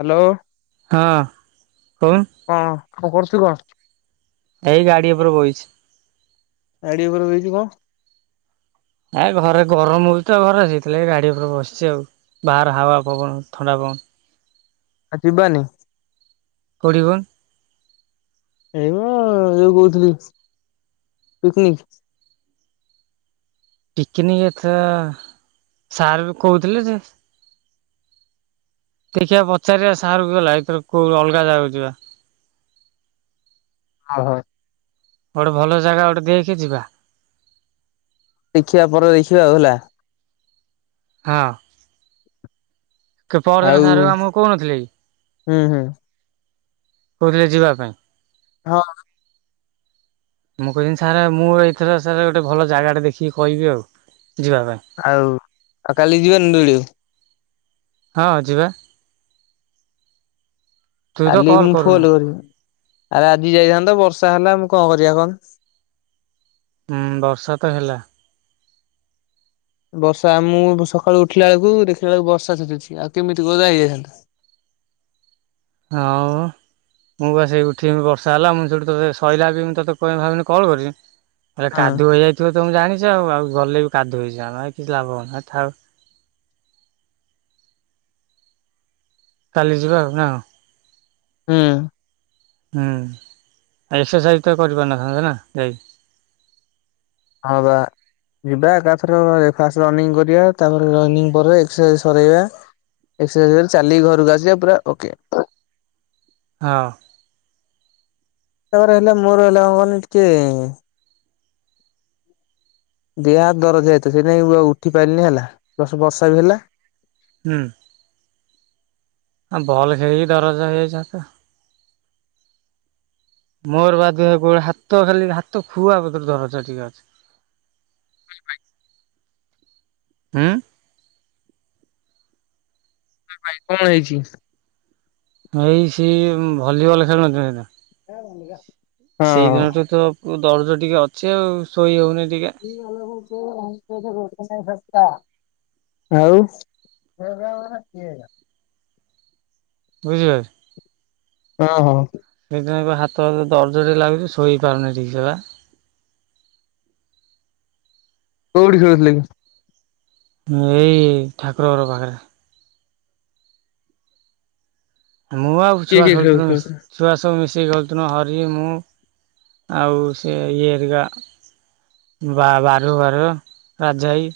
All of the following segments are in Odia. ହ୍ୟାଲୋ ହଁ କହୁନୁ କଣ କ କରୁଚୁ କଣ? ଏଇ ଗାଡ଼ି ଉପରେ ବଇଚି। ଗାଡ଼ି ଉପରେ ବହିଚୁ କ? ଆଏଁ ଘରେ ଗରମ ହଉଛି ତ ଘରେ ସେଇଥିଲାଗି ଗାଡ଼ି ଉପରେ ବସଛି ଆଉ। ବାହାର ହାବା ପବନ ଥଣ୍ଡା ବ ଆ ଯିବାନି? କୋଉଠି କଉନୁ? ଏଇ ମ ଯୋଉ କହୁଥିଲି ପିକ୍ ନିକ୍। ପିକ୍ ନିକ୍ ଏଥର ସାର୍ ବି କହୁଥିଲେ ଯେ ଦେଖିବା ପଚାରିବା ସାର୍ କୁ ହେଲା ଏଥର କୋଉ ଅଲଗା ଜାଗାକୁ ଯିବା। ହୋଊ ଭାଇ। ଗୋଟେ ଭଲ ଜାଗା ଗୋଟେ ଦେଖେ ଯିବା। ଦେଖିବା ପରେ ଦେଖିବା ଆଉ ହେଲା। ହଁ। କି ଆଉ ପହରଦିନ ସାର୍ ଆମକୁ କହୁନଥିଲେ କି ହୁଁ ହୁଁ। କୋଉଥିରେ ଯିବା ପାଇଁ? ହଁ। ମୁଁ କହିଥିଲି ସାର୍ ଆଉ ମୁଁ ଏକେଲା ସାର୍ ଗୋଟେ ଭଲ ଜାଗାଟା ଦେଖିକି କହିବି ଆଉ ଯିବା ପାଇଁ। ଆଉ ଆଉ କାଲି ଯିବାନି ଦୁଳିଓ। ହଁ ଯିବା। ତୁ ତ କାଲି କଲ୍ ମୁଁ କରୁନୁ ଫୋଲ କରିବି ଆରେ ଆଜି ଯାଇଥାନ୍ତା ବର୍ଷା ହେଲା ମୁଁ କଣ କରିଆ କହୁନୁ। ହୁଁ ବର୍ଷା ତ ହେଲା। ବର୍ଷା ଆ ମୁଁ ସକାଳୁ ଉଠିଲା ଆଳକୁ ଦେଖିଲା ବେଳକୁ ବର୍ଷା ଛେଚୁଚି ଆଉ କେମିତି କଁ ଯାଇ ହେଥାନ୍ତା। ହଁ ବା। ମୁଁ ବା ସେଇ ଉଠିବି ବର୍ଷା ହେଲା ମୁଁ ସେଇଠି ତତେ ସରିଲା ବି ମୁଁ ତତେ କହେ ଭାବିନି କଲ୍ କରିବି ହେଲେ ହଁ କାଦୁଅ ହେଇଆଥିବ ତମେ ଜାଣିଛ ଆଉ ଆଉ ଗଲେ ବି କାଦୁଅ ହେଇଜିଆ ଆମେ କିଛି ଲାଭ ହଉନି ଆଉ ଥାଉ। କାଲି ଯିବା ଆଉ ନାଉଁ। ହୁଁ। ହୁଁ ଏକ୍ସରସାଇଜ୍ ତ କରିପାରିନଥାନ୍ତେ ନା ଯାଇ ହବା। ଯିବା ଏକା ଥରେ ଫାଷ୍ଟ ରନିଙ୍ଗ କରିବା ତାପରେ ରନିଙ୍ଗ ପରେ ଏକ୍ସରସାଇଜ୍ ସରେଇବା ଏକ୍ସରସାଇଜ୍ ଓରେ ଚାଲିକି ଘରକୁ ଆସିବା ପୁରା ଓକେ। ହଁ। ତାପରେ ହେଲା ମୋର ହେଲା ହବନି ଟିକେ ଦେହ ହାତ ଦରଜ ହେଇଆଥିବ ସେଥିପାଇଁ ଉଠି ପାରିନି ହେଲା ପ୍ଲସ ବର୍ଷା ବି ହେଲା। ହୁଁ। ଆ ବଲ୍ ଖେଳିକି ଦରଜ ହେଇ ଯାଇଛି ହାତ। ମୋର ବା ଦେହ କୁହ ହାତ ଖାଲି ହାତ ଖୁଆ ବର ଦରଜ ଟିକେ ଅଛି। ହୁଁ। [unintelligible] ପଳେଇଛି। ଏଇ ସେଇ ଭଲିବଲ ଖେଳୁ ନଥିଲେ ନା ହଁ। ସେଇ ଆଉ ଦିନଠୁ ତ ଓ ଦରଜ ଟିକେ ଅଛି ଆଉ ଶୋଇ ହେଉନି ଟିକେ। [unintelligible] ଆଉ ବୁଝି [unintelligible] ଓହ! ସେଇଥି ପାଇଁ ବା ହାତ ଦରଜରେ ଲାଗୁଛି ଶୋଇପାରୁନି ଠିକ୍ ସେ ବା। କୋଉଠି ଖେଳୁଥିଲେ କି? ଏଇ ଠାକୁର ଘର ପାଖରେ। ମୁଁ ଆଉ କି ଛୁଆ କିଏ କିଏ ଖେଳୁ ଖେଳୁଥିଲି ଖେଳୁଥିଲେ? ମିଶି ଛୁଆ ସବୁ ମିଶିକି ଖେଳୁଥିଲୁ ହରି ମୁଁ ଆଉ ସେ ଇଏ ହେରିକା ବା ବାରୁ ବାରୁ ରାଜା ହାଇ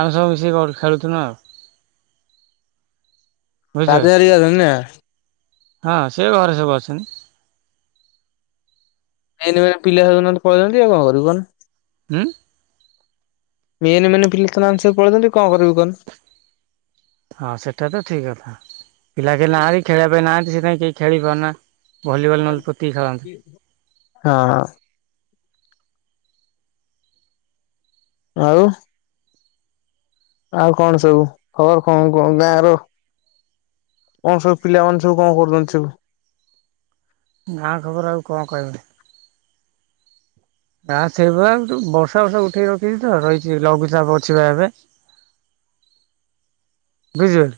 ଆମେ ସବୁ ମିଶିକି ଖେଳୁଥିଲୁ ଆଉ। ବୁଝିଲ ରାଜା ହେରିକା ଅଛନ୍ତି ନା କି ହଁ ସେ ଘରେ ସବୁ ଅଛନ୍ତି। ଏଇନି ପିଲା ହଉ ନାହାନ୍ତି ପଳେଇଚନ୍ତି ଆଉ କଣ କରିବୁ କହୁନ। ହୁଁ? ମେନେ ମେନେ ପିଲା ତ ନାହାଁନ୍ତି ସବୁ ପଳଉଛନ୍ତି କଣ କରିବି କହୁନୁ? ହଁ ସେଟା ତ ଠିକ୍ କଥା ପିଲା କେ ନାହାନ୍ତି ଖେଳିବା ପାଇଁ ନାହାନ୍ତି ସେଥିପାଇଁ କେହି ଖେଳି ପାରୁନାହାନ୍ତି। ହଁ। ଆଉ ଆଉ କଣ ସବୁ ଖବର କଣ କଣ ଗାଁ ର? କଣ ସବୁ ପିଲାମାନେ ସବୁ କଣ କରୁଛନ୍ତି ସବୁ? ଗାଁ ଖବର ଆଉ କଣ କହିମି? ନା [unintelligible] ବର୍ଷା ଫର୍ଷା ଉଠେଇ ରଖିଛି ତ ରହିଛି ଲଘୁଚାପ ଅଛିିବା ଏବେ। ବୁଝି ପାଇଲୁ?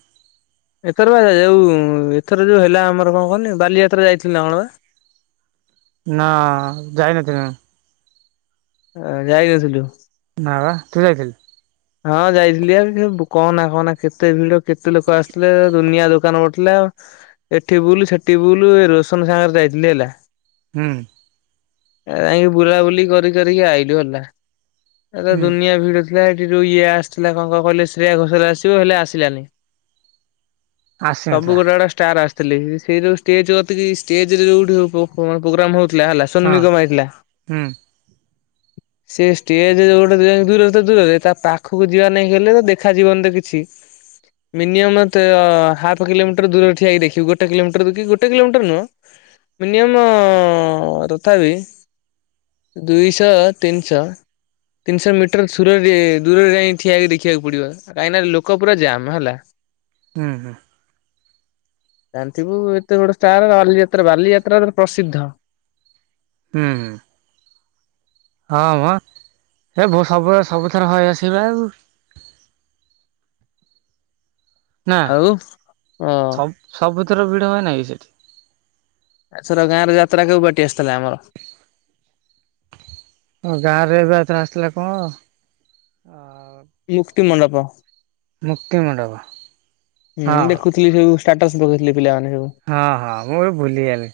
ଏଥର ବା ଯୋଉ ଏଥର ଯୋଉ ହେଲା ଆମର କଣ କହନି ବାଲିଯାତ୍ରା ଯାଇଥିଲୁ ନା କଣ ବା? ନା ଯାଇନଥିଲି। ଅ ଯାଇନଥିଲୁ? ନା ବା ତୁ ଯାଇଥିଲୁ? ହଁ ଯାଇଥିଲି ଆ କହନା କହନା କେତେ ଭିଡ କେତେ ଲୋକ ଆସିଥିଲେ ଦୁନିଆ ଦୋକାନ ପଡିଥିଲା ଏଠି ବୁଲୁ ସେଠି ବୁଲୁ ଏ ରୋସନ ସାଙ୍ଗରେ ଯାଇଥିଲି ହେଲା। ହୁଁ। ଯାଇକି ବୁଲାବୁଲି କରି କରିକି ଆଇଲୁ ହେଲା ଏ ହୁଁ ଦୁନିଆ ଭିଡ଼ [unintelligible] ଏଠି ଯୋଉ ଇଏ ଆସିଥିଲା କଣ କ କିଲେ ଶ୍ରୀଆ ଘୋଷାଲ ଆସିବ ହେଲେ ଆସିଲାନି। ଆସିନଥିଲା ସବୁ ଗୋଟେ ଗୋଟା ଷ୍ଟାର ଆସ ସେଇ ଯୋଉ ଷ୍ଟେଜ କତିକି ଷ୍ଟେଜ ରେ ଯୋଉଠି ପୋ ପ୍ରୋଗ୍ରାମ ହଉଥିଲା ହେଲା ସୋନୁ ହଁ ନିଗମ ଆଇଥିଲା। ହୁଁ ସେ ଷ୍ଟେଜ ଯୋଉ ଗୋଟେ ଦୂର ତ ଦୂରରେ ତା ପାଖକୁ ଯିବା ନେଇକା କହିଲେ ତ ଦେଖାଯିବନି ତ କିଛି ମିନିଅମ ତ ହାପ୍ କିଲୋମିଟର ଦୂରରେ ଠିଆ ହେଇକି ଦେଖିବୁ ଗୋଟେ କିଲୋମିଟର କି ଗୋଟେ କିଲୋମିଟର ନୁହଁ। ମିନିୟମ ତଥା ବିି। ଦୁଇଶହ ତିନିଶହ ତିନିଶହ ମିଟର ସୁରରେ। ଦୂରରେ କାହିଁ ଠିଆହେଇକି ଦେଖିବାକୁ ପଡିବ କାହିଁକି ନା ଲୋକ ପୁରା ଜାାମ ହେଲା। ହୁଁ ହୁଁ। ଜାଣିଥିବୁ ଏତେ ବୋଡ ଷ୍ଟାର ବାଲିଯାତ୍ରା ବାଲିଯାତ୍ରା ତ ପ୍ରସିଦ୍ଧ। ହୁଁ ହୁଁ। ହଁ ମୋ ଏ ବୋ ସବୁବେ ସବୁଥର ହୋଇ ଆସିବା ଆଉ। ନା ଆଉ ଅ ସବ ସବୁ ଭିଡ ହୁଏ ନାହିଁ ସେଠି। ଏଥର ଗାଁ ରେ ଯାତ୍ରା କେଉ ପାର୍ଟି ଆସିଥିଲା ଆମର? ଆଉ ଗାଁ ରେ ଏବେ ଏଥର ଆସିଥିଲା କଣ। ମୁକ୍ତି ମଣ୍ଡପ। ମୁକ୍ତିମଣ୍ଡପ ହୁଁ ହଁ। ଦେଖୁଥିଲି ସବୁ ଷ୍ଟାଟସ ପଖେଇଥିଲେ ପିଲାମାନେ ସବୁ। ହଁ ହଁ ମୁଁ ବି ଭୁଲିଗଲି।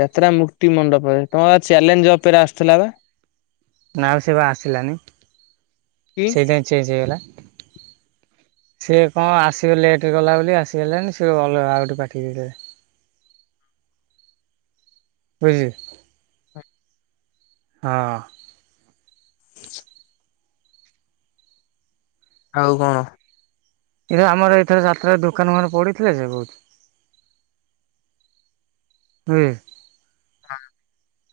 ଯାତ୍ରା ମୁକ୍ତି ମଣ୍ଡପରେ ତମର ଚ୍ୟାଲେଞ୍ଜ ଅପେରା ଆସୁଥିଲା ବା। ନା ଆଉ ସେ ବା ଆସିଲାନି କି? ସେଇଥିାଇଁ ଚେଞ୍ଜ ହେଇଗଲା। ସେ କଣ ଆସିବା ଲେଟ କଲା ବୋଲି ଆସିହେଲାନି ସେ ଅଲଗା ଆଉ ଗୋଟେ ପାର୍ଟି ଦେଇଦେଲେ। ବୁଝିଲେ? ହଁ। [inaudible] ଆଉ କଣ? ଏ ଆମର ଏଥର ଯାତ୍ରରେ ଦୋକାନ ଫୋକାନ ପଡିଥିଲେ ଯେ ବହୁତ। ହୁଁ। ହଁ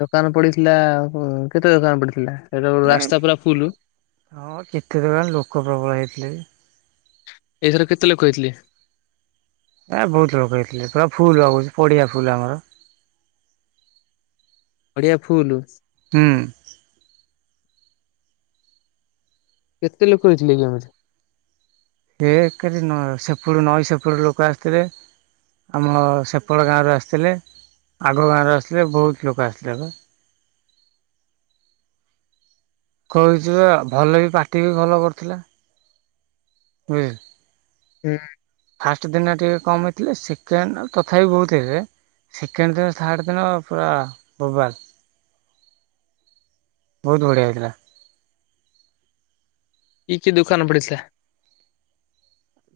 ଦୋକାନ ପଡିଥିଲା କେତେ ଦୋକାନ ପଡିଥିଲା ସେଟା ଏ ରାସ୍ତା ପୁରା ଫୁଲ। ହଁ କେତେ ଦୋକନ ଲୋକ ପ୍ରବଳ ହେଇଥିଲେ। ଏଇଥର କେତେ ଲୋକ ହେଇଥିଲେ? ଏ ବହୁତ ଲୋକ ହେଇଥିଲେ ପୁରା ଫୁଲ ବା କହୁଛି ପଡିଆ ଫୁଲ ଆମର। ବଢିଆ ଫୁଲ। ହୁଁ। କେତେ ଲୋକ ହେଇଥିଲେକି ଏମିତି? [inaudible] ସେପୁଟ ନଈ ସେପଟ ଲୋକ ଆସିଥିଲେ। ଆମ ସେପଟ ଗାଁରୁ ଆସିଥିଲେ ଆଗ ଗାଁରୁ ଆସିଥିଲେ ବହୁତ ଲୋକ ଆସିଥିଲେ ବା। କହୁଛି ବା ଭଲ ବି ପାଟି ବି ଭଲ କରୁଥିଲେ। ହୁଁଏ। ହୁଁ। ଫାଷ୍ଟ ଦିନ ଟିକେ କମ୍ ହେଇଥିଲେ ସେକେଣ୍ଡ ତଥାପି ବହୁତ ହେଇଥିଲେ। ସେକେଣ୍ଡ ଦିନ ଥାର୍ଡ଼ ଦିନ ପୁରା ବୋବାଲ। ବହୁତ ବଢିଆ ହେଇଥିଲା। କି କି ଦୋକାନ ପଡ଼ିଥିଲା?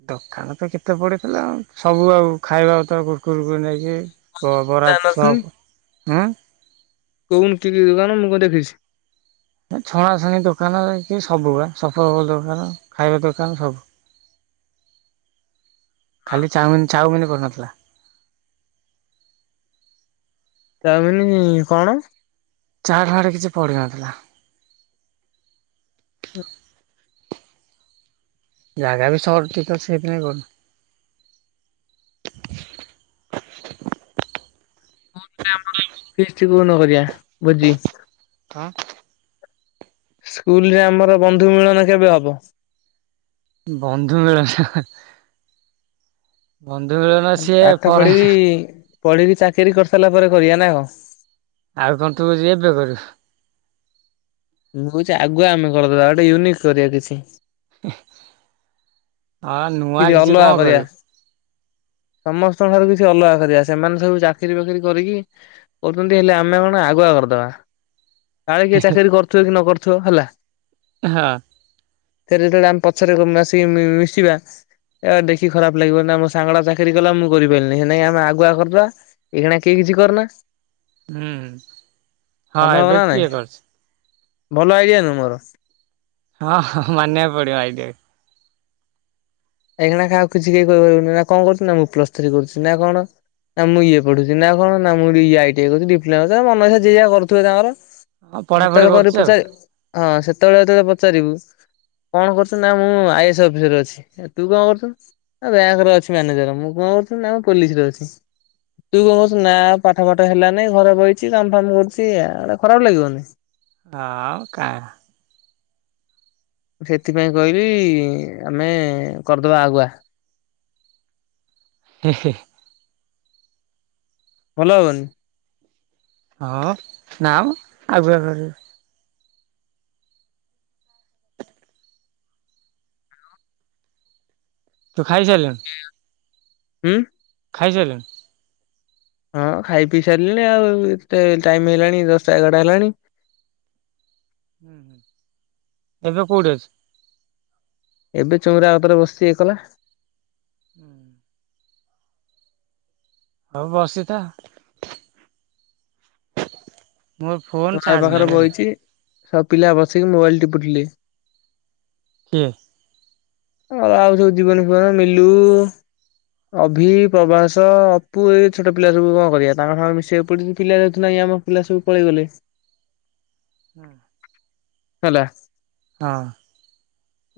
ଦୋକାନ ତ କେତେ ପଡିଥିଲା ସବୁ ଆଉ ଖାଇବା ତ କୁର୍କୁରି ପୂର୍କୁରୀ ନେଇକି। ଓ ବରା ଜାଣିନଥିଲି ଚପ। କୋଉନୁ କି କି ଦୋକାନ ମୁଁ କଣ ଦେଖିଛି। ଛଣାଛୁଣି ଦୋକାନ କି ସବୁ ବା ସଫଳ ସଫଲ ଦୋକାନ ଖାଇବା ଦୋକାନ ସବୁ। ଖାଲି ଚାଉମ ଚାଉମିନ କରିନଥିଲା। ଚାଉମିନି କଣ? ଚାହାରେ କିଛି ପଡ଼ିନଥିଲା। [unintelligible] ଜାଗା ବି ସର୍ଚ୍ଚ ହେଇଥିବ ସେଇଥିପାଇଁ [unintelligible] ପୁଣି ତ ଆମର ଫିଷ୍ଟ କୋଉନ କରିଆ ଭୋଜି? ହଁ। ସ୍କୁଲ୍ ରେ ଆମର ବନ୍ଧୁ ମିଳନ କେବେ ହବ? ବନ୍ଧୁ ମିଳନ ବନ୍ଧୁ ମିଳନ ସିଏ ପାଠ ପରେ। ପଢିକି ପଢିକି ଚାକିରି କରିସାରିଲା ପରେ କରିଆ ନା କଁ? ଆଉ କଁ ତୁ ଯେ ଏବେ କରିବୁ? ମୁଁ କହୁଚି ଆଗୁଆ ଆମେ କରିଦବା ଗୋଟେ ୟୁନିକ୍ କରିଆ କିଛି। ହଁ ନୂଆଁ କିଛି କଁ କରିବୁ? ସମସ୍ତଙ୍କର କିଛି ଅଲଗା କରିଆ ସେମାନେ ସବୁ ଚାକିରି ବାକିରି କରିକି କରୁଚନ୍ତି ହେଲେ ଆମେ କଣ ଆଗୁଆ କରଦବା। କାଳେ କିଏ ଚାକିରି କରୁଥିବ କି ନ କରୁଥିବ ହେଲା। ହଁ। ଫେରେ ଯେତେବେଳେ ଆମେ ପଛରେ ମା ଆସିକି ମିଶିବା ଏଆ ଦେଖିକି ଖରାପ ଲାଗିବ ନା ମୋ ସାଙ୍ଗାଟା ଚାକିରି କଲା ମୁଁ କରି ପାରିଲିନି ସେଇ ଲାଗି ଆମେ ଆଗୁଆ କରଦବା। ଏଇଖଣା କେଇ କିଛି କରନା। ହୁଁ ହଁ ଭଲ ହବ ଏବେ ନା ନାଇଁ କିଏ କରଛି? ଭଲ ଆଇଡିଆ ନୁଏ ମୋର। ହଁ-ହଁ ମାନିଆକୁ ପଡିଅ ଆଇଡ଼ିଆ [unintelligible] ଏଇଖିଣା କାହାକୁ କିଛି କେହି କହି ପାରିବୁନି ନା କଣ କରୁଚୁ ନା ମୁଁ ପ୍ଲସ୍ ଥ୍ରୀ କରୁଚି ନା କଣ। ନା ମୁଁ ଇଏ ପଢୁଛି ନା କଣ ନା ମୁଁ [unintelligible] ଆଇଟିଆଇ ଡିପ୍ଲୋମା ମନଇଚ୍ଛା ଯିଏ ଯା କରୁଥିବେ ତାଙ୍କର। ହଁ ପଢାପଢି ହେତେଅଳୁ କରୁ କରୁଛି [unintelligible] ଆଉ ହଁ ସେତେବେଳେ ଯେତେବେଳେ ପଚାରିବୁ କଣ କରୁଚ ନା ମୁଁ ଆଇଏସ୍ ଅଫିସର୍ ଅଛି। ତୁ କଣ କରୁଚୁ ବ୍ୟାଙ୍କ୍ ରେ ଅଛି ମ୍ୟାନେଜର ମୁଁ କଣ କରୁଚୁ ନା ମୁଁ ପୋଲିସ୍ ରେ ଅଛି। ତୁ କଣ କରୁଛୁ ନା ପାଠ ପାଠ ହେଲାନି ଘରେ ବଇଚି କାମ ଫାମ କରୁଚି ଏୟା ଗୋଟେ ଖରାପ ଲାଗିବନି? ଅ କା ସେଥିପାଇଁ କଇଲି ଆମେ କରଦବା ଆଗୁଆ। ହେଁ ହେ। ଭଲ ହବନି। ହଁ ନା ମ ଆଗୁଆ କରି ତୁ ଖାଇ ସାଇଲୁ? [unintelligible] ହୁଁ। ଖାଇ ସାଇଲୁ [unintelligible] ହଁ ଖାଇପିଇ ସାରିଲିଣି ଆଉ ଏତେ ଟାଇମି ହେଲାଣି ଦଶଟା ଏଗାରଟା ହେଲାଣି। ହୁଁ-ହୁଁ ଏବେ କୋଉଠି ଅ [unintelligible] ଏବେ ଚଉଁରା ଉପରେ ବସିଚି ଏକଲା। ଉଁ ହୁଁ। ହଉ ବସିତା। ମୋର ଫୋନ ଟୁ [unintelligible] ଚାର୍ଜ ପାଖରେ ନାହିଁ ଜାଣିଲୁ ବଇଚି ସବୁ ପିଲା ବସିକି ମୋବାଇଲ୍ ଟିପୁ ଠିଲେ। କିଏ? ହଁ ଆଉ ଯୋଉ ଜୀବନ ଫିବନ ମିଲୁ। ଅଭି ପ୍ରଭାସ ଅପୁ ଏଇ ଛୋଟ ପିଲା ସବୁ କଁ କରିବା ତାଙ୍କ ସାଙ୍ଗରେ ମିଶିଆକୁ ପଡୁଚି ପିଲା ଯେହେତୁ ନାଇଁ ଆମ ପିଲା ସବୁ ପଳେଇଗଲେ। [inaudible] ହେଲା। ହଁ।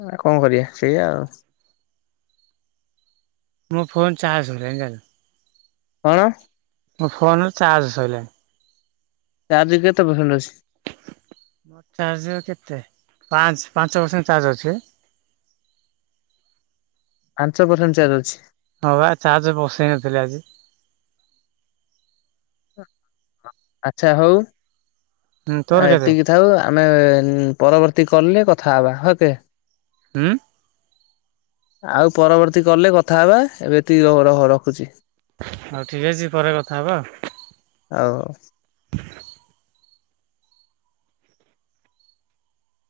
ଆ, କଣ କରିବା, ସେଇଆ ଆଉ। ମୋ ଫୋନ୍‌ ଚାର୍ଜ [unintelligible] ଜାଣିଲୁ। କଣ? ମୋ ଫୋନ୍‌ ଚାର୍ଜ ସଇଲାଣି। ଚାର୍ଜ କେତେ ପରସେଣ୍ଟ ଅଛି? ଚାର୍ଜ କେତେ? ପାଞ୍ଚ, ପାଞ୍ଚ ପସେଣ୍ଟ ଚାର୍ଜ ଅଛି। ପାଞ୍ଚ ପସେଣ୍ଟ ଚାର୍ଜ ଅଛି। ହଁ, ବା, ଚାର୍ଜ ବସେଇ ନଥିଲି ଆଜି। ଆଚ୍ଛା, ହଉ। ହୁଁ ତୋର କେତେ ଏତିକି ଥାଉ, ଆମେ ପରବର୍ତ୍ତୀ କଲ୍ ରେ କଥା ହବା, ଓକେ। ହୁଁ। ଆଉ ପରବର୍ତ୍ତୀ କଲ୍ ରେ କଥା ହବା, ଏବେ ଏତିକି ର- ରହ- ରଖୁଛି। ହଉ, ଠିକ୍ ଅଛି, ପରେ କଥା ହବା। ହଉ।